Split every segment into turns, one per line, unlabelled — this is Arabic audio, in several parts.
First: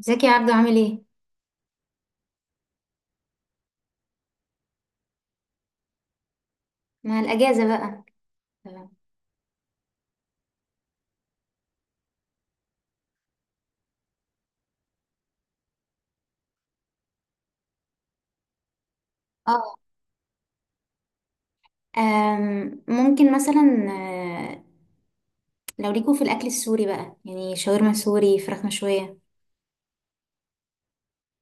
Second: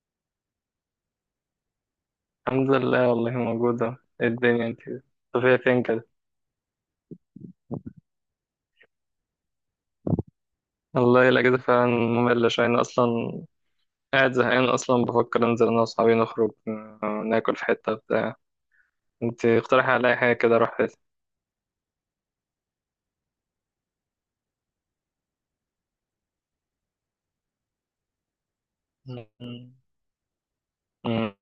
ازيك يا عبدو، عامل ايه؟
الحمد لله، والله موجودة. إيه الدنيا انت طبيعي فين كده؟
مع الأجازة بقى. تمام.
والله الأجازة فعلا مملة شوية. أنا أصلا قاعد زهقان أصلا، بفكر أنزل أنا وأصحابي نخرج ناكل في حتة بتاع. انت
اه.
اقترحي عليا حاجة كده أروح فيها.
ممكن مثلا، لو ليكوا في الأكل السوري بقى، يعني شاورما سوري، فراخ مشوية.
مم. مم.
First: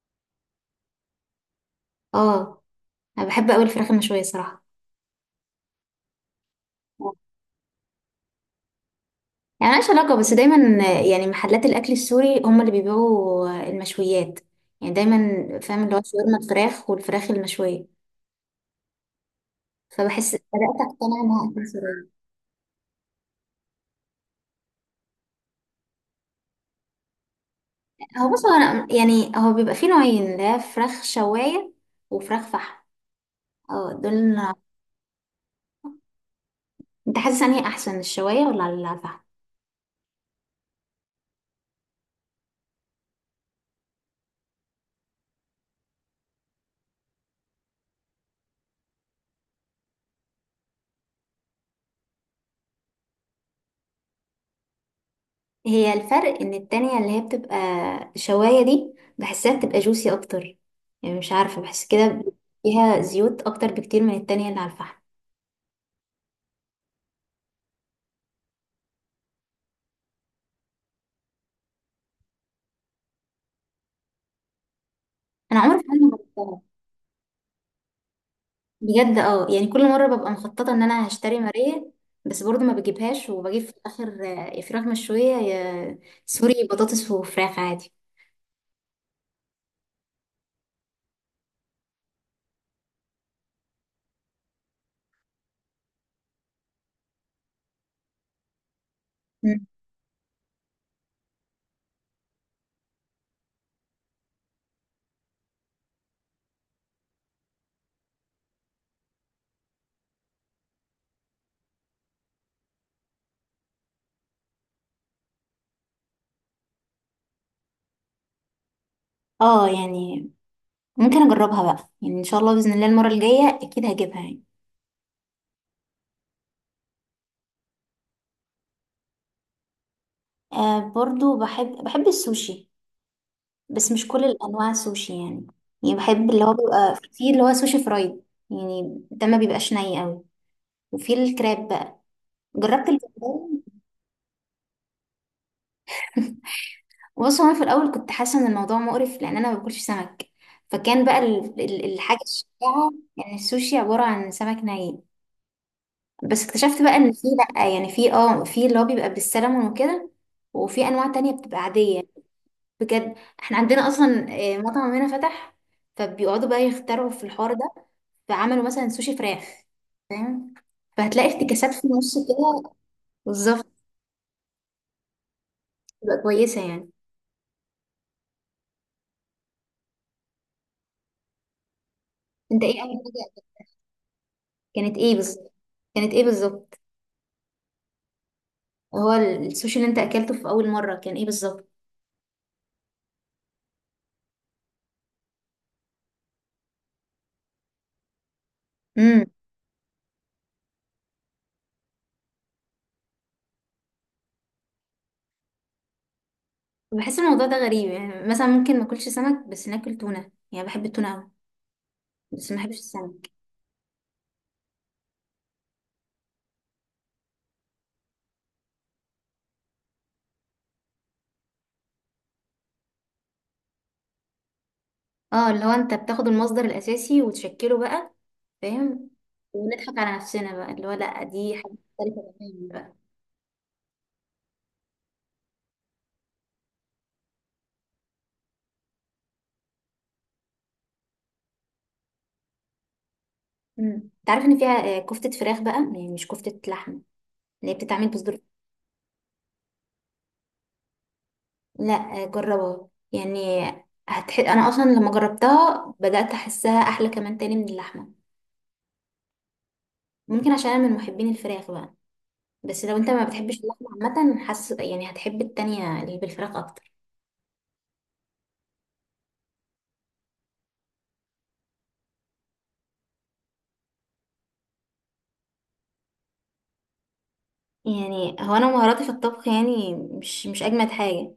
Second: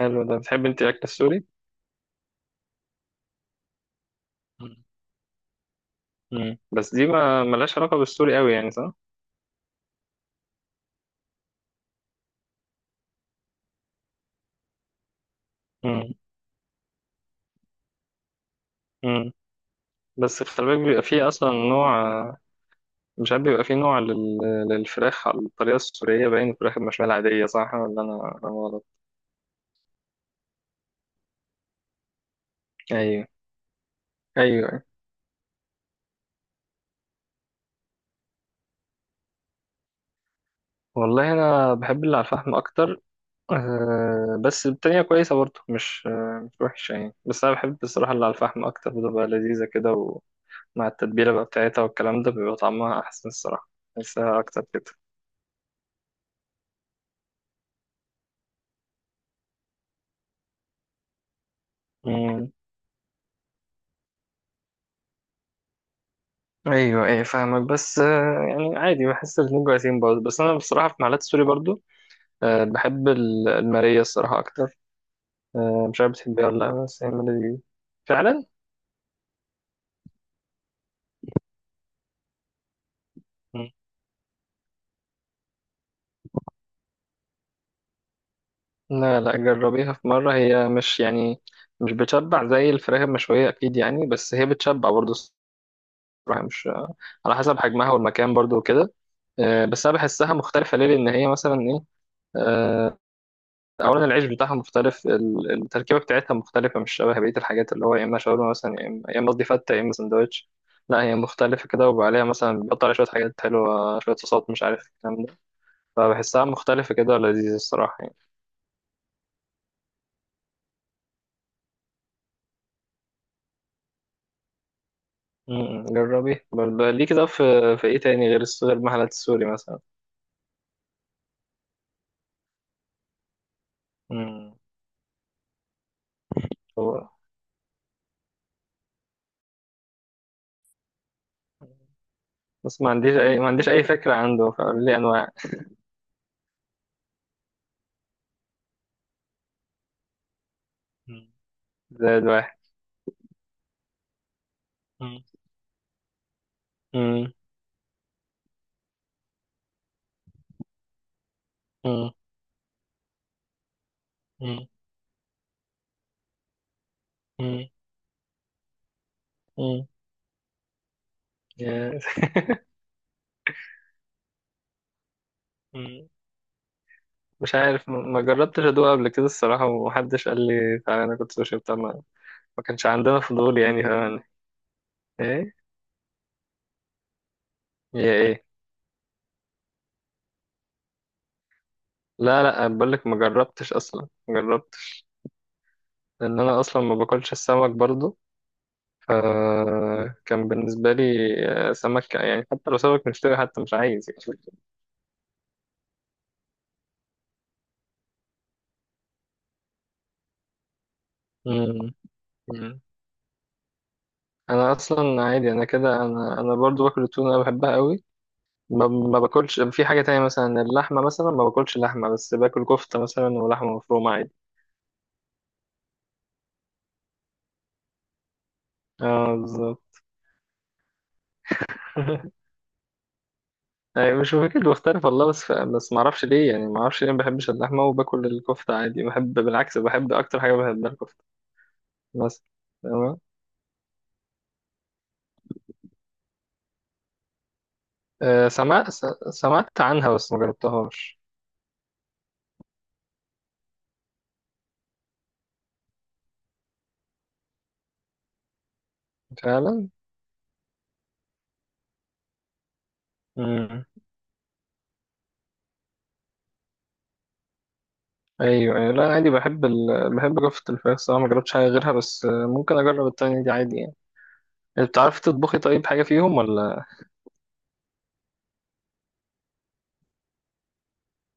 حلو. ده بتحب انت الأكل السوري؟
اه، أنا بحب أوي الفراخ المشوية صراحة.
مم. مم. بس دي ما ملهاش علاقة بالسوري أوي يعني، صح؟
يعني ملهاش علاقة، بس دايما يعني محلات الأكل السوري هم اللي بيبيعوا المشويات. يعني دايما، فاهم اللي هو
مم.
شاورما الفراخ والفراخ المشوية.
مم.
فبحس
بس خلي
بدأت
بالك بيبقى
أقتنع
فيه أصلا
إنها أكل
نوع،
سوري.
مش عارف، بيبقى فيه نوع للفراخ على الطريقة السورية، باين الفراخ المشوية العادية، صح ولا أنا
هو بص، هو
أنا غلط؟
أنا يعني، هو بيبقى فيه نوعين، اللي هي فراخ شواية وفراخ فحم.
ايوه.
اه، دول.
ايوه أيوة.
انت حاسس انهي احسن، الشوايه ولا على الفحم؟
والله انا بحب اللي على الفحم اكتر. أه، بس التانية كويسة برضه، مش مش وحشة يعني، بس انا بحب الصراحة اللي على الفحم اكتر، بتبقى لذيذة كده. ومع التتبيلة بقى بتاعتها والكلام ده بيبقى طعمها احسن الصراحة، بحسها اكتر كده.
هي الفرق ان التانية اللي هي بتبقى، الشوايه دي بحسها بتبقى جوسي اكتر، يعني مش عارفه، بحس كده.
مم.
فيها زيوت اكتر بكتير من التانية اللي على الفحم.
ايوه، فاهمك، بس يعني عادي بحس الاتنين كويسين برضه، بس انا بصراحة في محلات السوري برضه، أه بحب المارية الصراحة اكتر.
انا عمري في
أه، مش
حياتي ما
عارف بتحبيها ولا
جربتها
لا، بس هي المارية دي فعلا.
بجد. اه يعني، كل مره ببقى مخططه ان انا هشتري ماريه، بس برضو ما بجيبهاش وبجيب في الاخر يا فراخ مشويه يا سوري بطاطس وفراخ عادي.
لا لا، جربيها في مرة. هي مش يعني مش بتشبع زي الفراخ المشوية أكيد يعني، بس هي بتشبع برضه الصراحة. مش، على حسب حجمها والمكان برضه وكده.
مم.
بس أنا بحسها مختلفة ليه؟ لأن هي مثلا إيه، آه، أولا العيش بتاعها مختلف، التركيبة بتاعتها مختلفة، مش شبه بقية الحاجات اللي هو يا إما شاورما مثلا، يا إما قصدي فتة، يا إما سندوتش. لا، هي مختلفة كده، وعليها مثلا بيحط عليها شوية حاجات حلوة، شوية صوصات مش عارف الكلام ده. فبحسها مختلفة كده ولذيذة الصراحة يعني.
اه يعني ممكن اجربها بقى، يعني ان شاء الله باذن الله المره الجايه اكيد هجيبها يعني.
مم. جربي برضه. ليه كده في في ايه تاني غير غير المحلات السوري مثلا؟
آه، برضو بحب السوشي. بس مش كل
مم.
الانواع سوشي يعني. يعني بحب اللي هو بيبقى
هو
فيه، اللي هو سوشي فرايد. يعني ده ما بيبقاش ني قوي. وفي الكراب بقى،
بس
جربت
ما عنديش اي
الجمبري.
فكرة عنده، فقول لي انواع.
بص، هو انا في الاول كنت حاسه ان الموضوع مقرف، لان انا ما باكلش سمك. فكان بقى
مم.
الحاجه
زائد واحد.
الشائعه، يعني السوشي عباره عن سمك ني.
مم.
بس اكتشفت بقى ان في،
مم.
لا يعني، في اللي هو بيبقى بالسلمون وكده، وفي انواع تانية بتبقى عاديه.
مم.
بجد. احنا عندنا اصلا
مم.
مطعم هنا فتح، فبيقعدوا بقى يخترعوا في الحوار
مم.
ده. فعملوا مثلا سوشي فراخ،
مم.
فاهم؟ فهتلاقي افتكاسات في
يا-
النص كده. بالظبط.
مم.
تبقى كويسه يعني.
مش عارف، ما جربتش ادوق قبل كده الصراحة، ومحدش قال لي تعالى. انا كنت سوشي بتاع ما ما
انت ايه
كانش
اول
عندنا
حاجه
فضول يعني، فاهم؟
كانت ايه بالظبط؟
ايه؟
كانت ايه بالظبط؟
يا ايه؟
هو السوشي اللي انت اكلته في اول مره كان ايه بالظبط؟
لا لا، بقول لك ما جربتش اصلا، ما جربتش، لان انا اصلا ما باكلش السمك برضه.
امم
فكان بالنسبة لي سمك يعني، حتى لو سمك مشتري، حتى مش عايز يعني.
بحس الموضوع ده غريب، يعني مثلا ممكن ما اكلش سمك بس ناكل تونه، يعني بحب التونه قوي،
مم.
بس ما بحبش
مم.
السمك.
أنا أصلا عادي. أنا كده، أنا برضو باكل التونة، أنا بحبها قوي. ما باكلش في حاجة تانية مثلا، اللحمة مثلا ما باكلش لحمة، بس باكل كفتة مثلا ولحمة مفرومة عادي.
اه، اللي هو انت بتاخد المصدر الاساسي وتشكله بقى، فاهم؟
اه بالظبط.
ونضحك على نفسنا بقى، اللي هو لا، دي حاجة مختلفة تماما بقى.
يعني مش فاكر بختلف والله، بس ما اعرفش ليه يعني، ما اعرفش ليه ما بحبش اللحمه، وباكل الكفته عادي، بحب، بالعكس بحب اكتر حاجه بحبها الكفته. بس، تمام.
مم. انت عارف ان فيها كفتة فراخ بقى، يعني مش كفتة لحمة، اللي هي بتتعمل بصدور.
سمعت سمعت عنها، بس ما جربتهاش.
لا، جربها يعني. انا اصلا لما جربتها بدأت احسها احلى كمان تاني من اللحمة.
فعلا.
ممكن عشان انا من محبين الفراخ بقى، بس لو انت ما بتحبش
مم.
اللحمة، عامة حاسس يعني هتحب التانية اللي بالفراخ اكتر.
ايوه ايوه، لا عادي، بحب بحب رفة الفراخ صراحة، ما جربتش حاجة غيرها، بس ممكن اجرب التانية دي عادي يعني. انت بتعرفي تطبخي طيب حاجة فيهم ولا؟
يعني هو انا مهاراتي في الطبخ يعني مش اجمد حاجة،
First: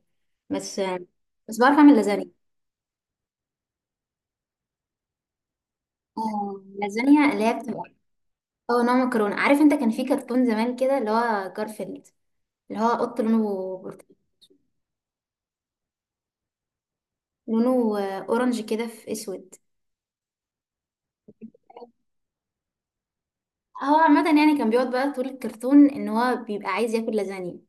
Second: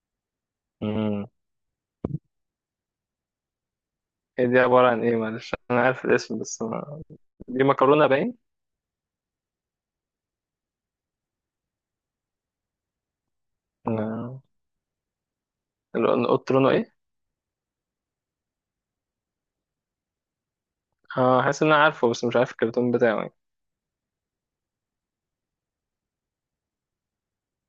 بس
مم.
بعرف اعمل لازانيا.
هي دي عبارة عن ايه؟ معلش انا عارف الاسم بس ما...
لازانيا اللي هي
دي
بتبقى،
مكرونة باين.
اه، نوع مكرونه. عارف انت كان في كرتون زمان كده اللي هو جارفيلد، اللي هو قط لونه برتقالي؟
آه، اللي قلت لونه ايه؟
لونه اورنج كده في اسود.
اه، حاسس ان انا عارفه، بس مش عارف الكرتون بتاعه يعني.
هو عامه يعني كان بيقعد بقى طول الكرتون ان هو بيبقى عايز ياكل لازانيا.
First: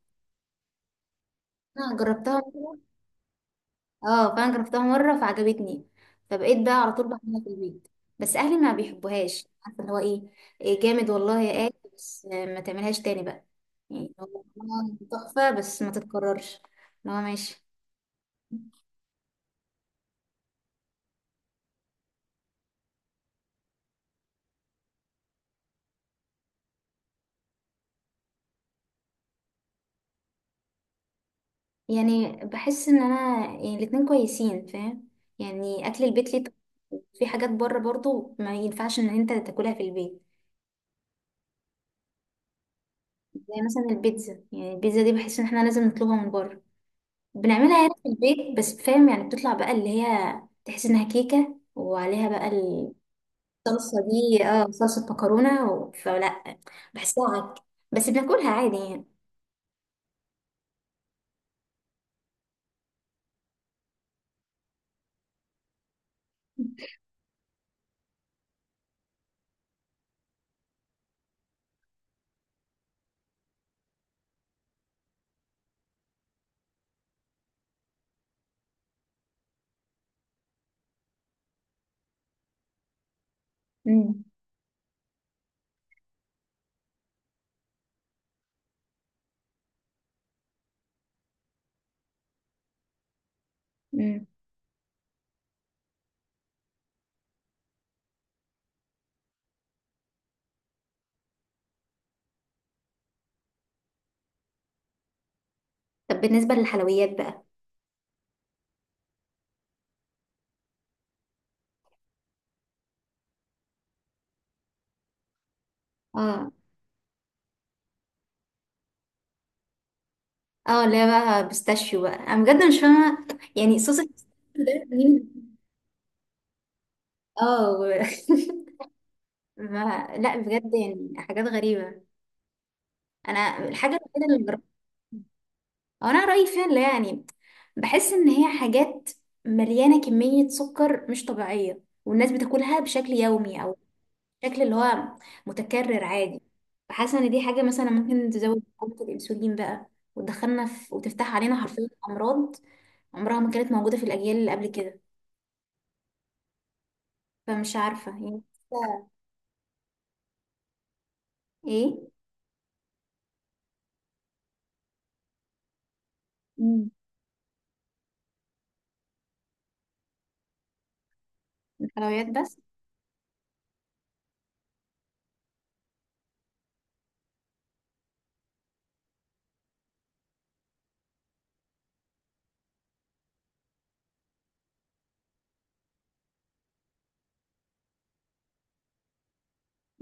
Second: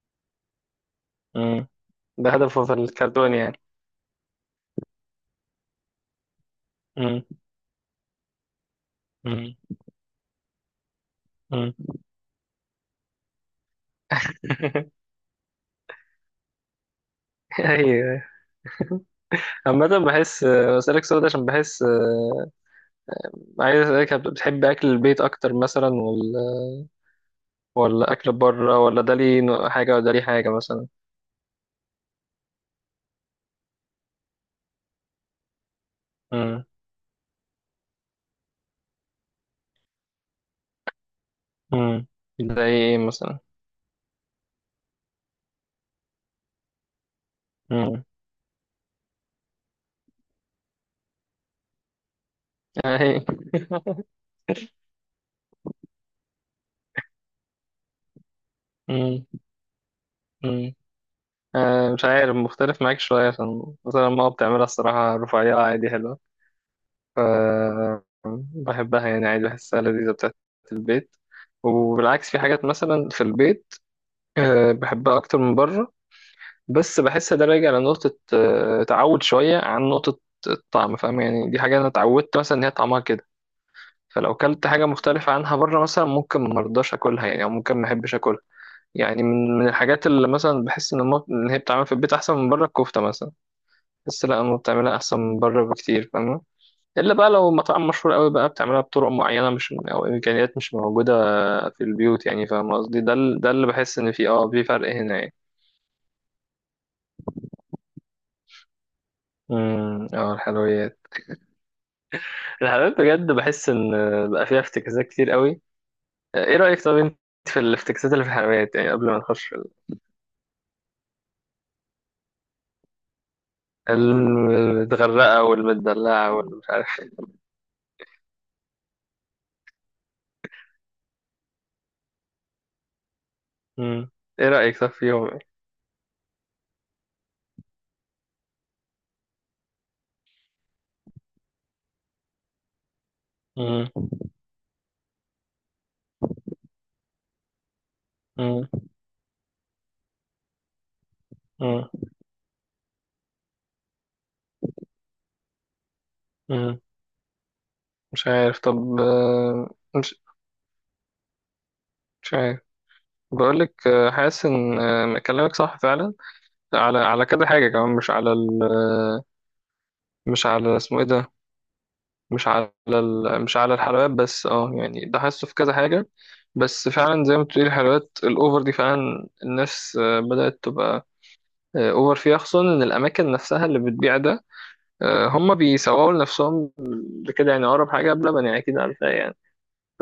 مم.
انا
ده
جربتها
هدفه في
مره.
الكرتون يعني؟
اه، فانا جربتها مره فعجبتني، فبقيت بقى على طول
مم.
بعملها في البيت. بس اهلي ما بيحبوهاش،
مم.
عارفه اللي هو ايه؟ إيه جامد والله يا
مم.
اكل، بس ما تعملهاش تاني بقى. يعني هو تحفه بس ما تتكررش. اللي هو ماشي.
ايوه. عامة بحس بسألك سؤال ده عشان بحس عايز اسألك، بتحب اكل البيت اكتر مثلا ولا اكل بره؟ ولا ده ليه حاجه ولا ده ليه حاجه مثلا؟
يعني بحس ان انا يعني الاتنين كويسين، فاهم؟ يعني اكل البيت ليه
امم.
طعم. في حاجات بره برضو ما ينفعش ان انت تاكلها في البيت.
امم. ده ايه مثلا؟
زي مثلا البيتزا. يعني البيتزا دي بحس ان احنا لازم نطلبها من بره. بنعملها هنا
امم.
في البيت بس، فاهم؟ يعني بتطلع بقى اللي هي تحس انها كيكة، وعليها بقى
اهي.
الصلصة دي، اه صلصة مكرونة فلا. بحسها عك، بس بناكلها عادي يعني.
امم. امم. آه مش عارف، مختلف معاك شويه، عشان مثلا ماما بتعملها الصراحه رفيعه عادي حلوه، ف بحبها يعني عادي، بحسها لذيذه بتاعت البيت. وبالعكس في حاجات مثلا في البيت آه بحبها اكتر من بره، بس بحس ده راجع لنقطه آه تعود شويه، عن نقطه الطعم، فاهم يعني؟ دي حاجه انا اتعودت مثلا ان هي طعمها كده،
امم.
فلو كلت حاجة مختلفة عنها بره مثلا ممكن مرضاش أكلها يعني، أو ممكن محبش أكلها يعني. من من الحاجات اللي مثلا بحس إن إن هي بتتعمل في البيت أحسن من بره، الكفتة مثلا،
امم.
بحس لأ، أمي بتعملها أحسن من بره بكتير، فاهمة؟ إلا بقى لو مطعم مشهور أوي بقى بتعملها بطرق معينة، مش، أو إمكانيات مش موجودة في البيوت يعني، فاهم قصدي؟ ده ده اللي بحس إن فيه أه في فرق هنا يعني.
طب بالنسبة للحلويات بقى؟
امم. اه الحلويات. الحلويات بجد بحس إن بقى فيها افتكاسات كتير أوي.
اه.
إيه رأيك طب أنت في الافتكاسات اللي في الحلويات يعني قبل ما نخش؟
اه، اللي هي بقى بيستاشيو بقى، انا بجد مش فاهمه يعني. صوص البيستاشيو ده
المتغرقة
منين؟
والمتدلعة والمش عارف.
اه ما... لا بجد، يعني حاجات غريبه. انا الحاجه
مم.
الوحيده اللي
ايه
جربتها،
رأيك؟ صح فيهم ايه.
أو انا رايي فيها، اللي هي يعني، بحس ان هي حاجات مليانه كميه سكر مش طبيعيه، والناس بتاكلها بشكل يومي، او
مم.
بشكل اللي هو متكرر عادي. فحاسه ان دي حاجه مثلا ممكن تزود
مم.
حالة الانسولين بقى، وتدخلنا في، وتفتح علينا
مم.
حرفيا امراض عمرها ما كانت موجوده في الاجيال اللي قبل كده.
مم.
فمش عارفة
مش
يعني.
عارف طب
لسه.
مش
ايه.
مش عارف، بقولك حاسس ان كلامك صح فعلا،
مم.
على على كذا حاجة كمان. مش على ال آه، مش على اسمه ايه ده،
الحلويات
مش
بس.
على مش على الحلويات بس. اه يعني ده حاسه في كذا حاجة، بس فعلا زي ما بتقولي الحلويات الأوفر دي فعلا الناس بدأت تبقى أوفر فيها. خصوصا إن الأماكن نفسها اللي بتبيع ده هم بيسوقوا لنفسهم بكده يعني. أقرب حاجة بلبن يعني، أكيد عارفها يعني،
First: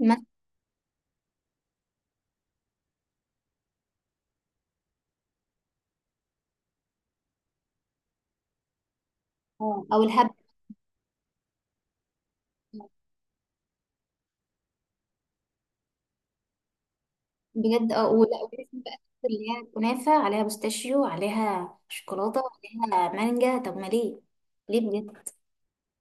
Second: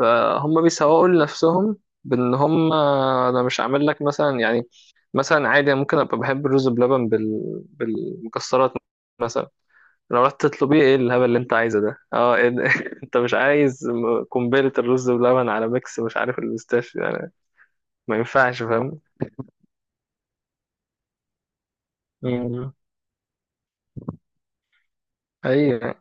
مثلا.
بيسوقوا لنفسهم بإن هم، أنا مش عامل لك مثلا يعني، مثلا عادي ممكن أبقى بحب الرز بلبن بالمكسرات مثلا،
اه، او
لو
الهبة.
رحت تطلبيه، إيه الهبل اللي أنت عايزه ده؟ أه إيه ده؟ أنت مش عايز قنبلة الرز بلبن على ميكس مش عارف البيستاشيو يعني،
بجد، اه.
ما
ولا
ينفعش،
ولازم بقى
فاهم؟
اللي هي الكنافة عليها بوستاشيو، عليها شوكولاتة،
مم.
عليها مانجا؟ طب ما ليه؟ ليه بجد.
أيوه.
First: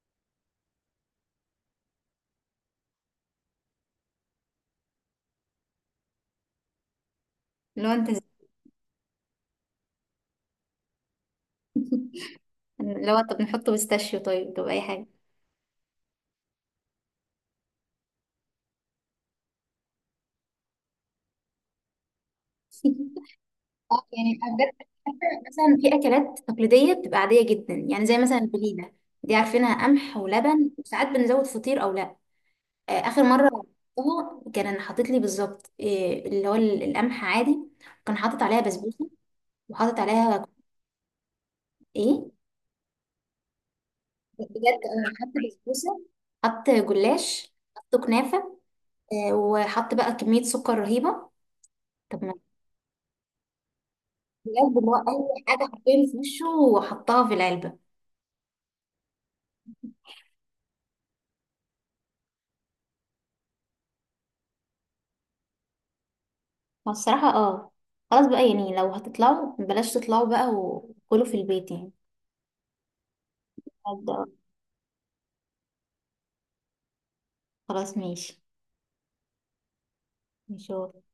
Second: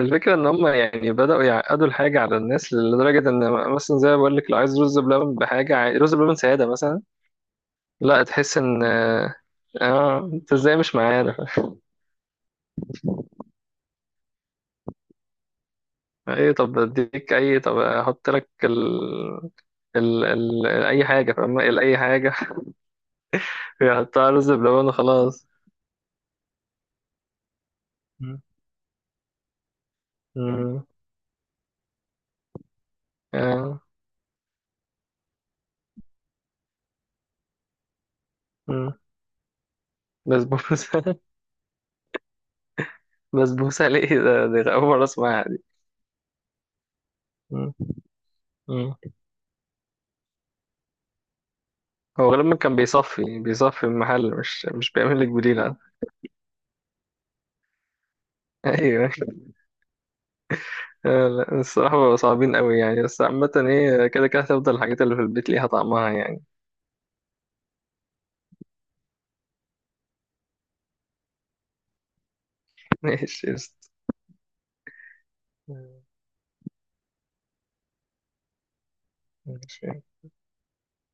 الفكرة إن هم يعني بدأوا يعقدوا الحاجة على الناس لدرجة إن مثلا زي ما بقول لك، لو عايز رز بلبن بحاجة رز بلبن سادة مثلا،
لو انت ز-
لا تحس إن أنت إزاي مش معانا؟
لو طب نحط بوستاشيو، طيب، طب اي حاجة.
إيه طب أديك أي، طب أحط لك أي حاجة، فاهمة؟ أي حاجة.
اه
يحطها
يعني
رز بلبن
بجد،
وخلاص.
مثلا في اكلات تقليدية بتبقى عادية جدا، يعني زي مثلا
مم.
البليلة، دي عارفينها قمح ولبن
مم.
وساعات بنزود فطير او لا. اخر مره
آه.
رحتها كان حاطط لي بالظبط إيه اللي هو القمح عادي، كان حاطط عليها
مم.
بسبوسه، وحاطط عليها
بسبوسة.
ايه؟
بسبوسة ليه ده؟ دي
بجد
أول مرة
حط
أسمعها دي.
بسبوسه، حط جلاش،
مم.
حط كنافه،
مم.
وحط بقى كميه سكر رهيبه. طب
هو
ما،
غالبا كان بيصفي، المحل
بجد اللي
مش
هو
بيعمل لك
اي حاجه
بديل.
حرفيا في وشه وحطها في العلبه.
ايوه. لا الصراحه بقوا صعبين قوي يعني، بس عامه هي كده كده هتفضل الحاجات اللي في البيت ليها طعمها يعني.
فالصراحه اه، خلاص بقى يعني، لو هتطلعوا بلاش تطلعوا بقى وكلوا في البيت يعني.
ماشي قشطة.
بجد، آه. خلاص ماشي.
ماشي.
ماشي.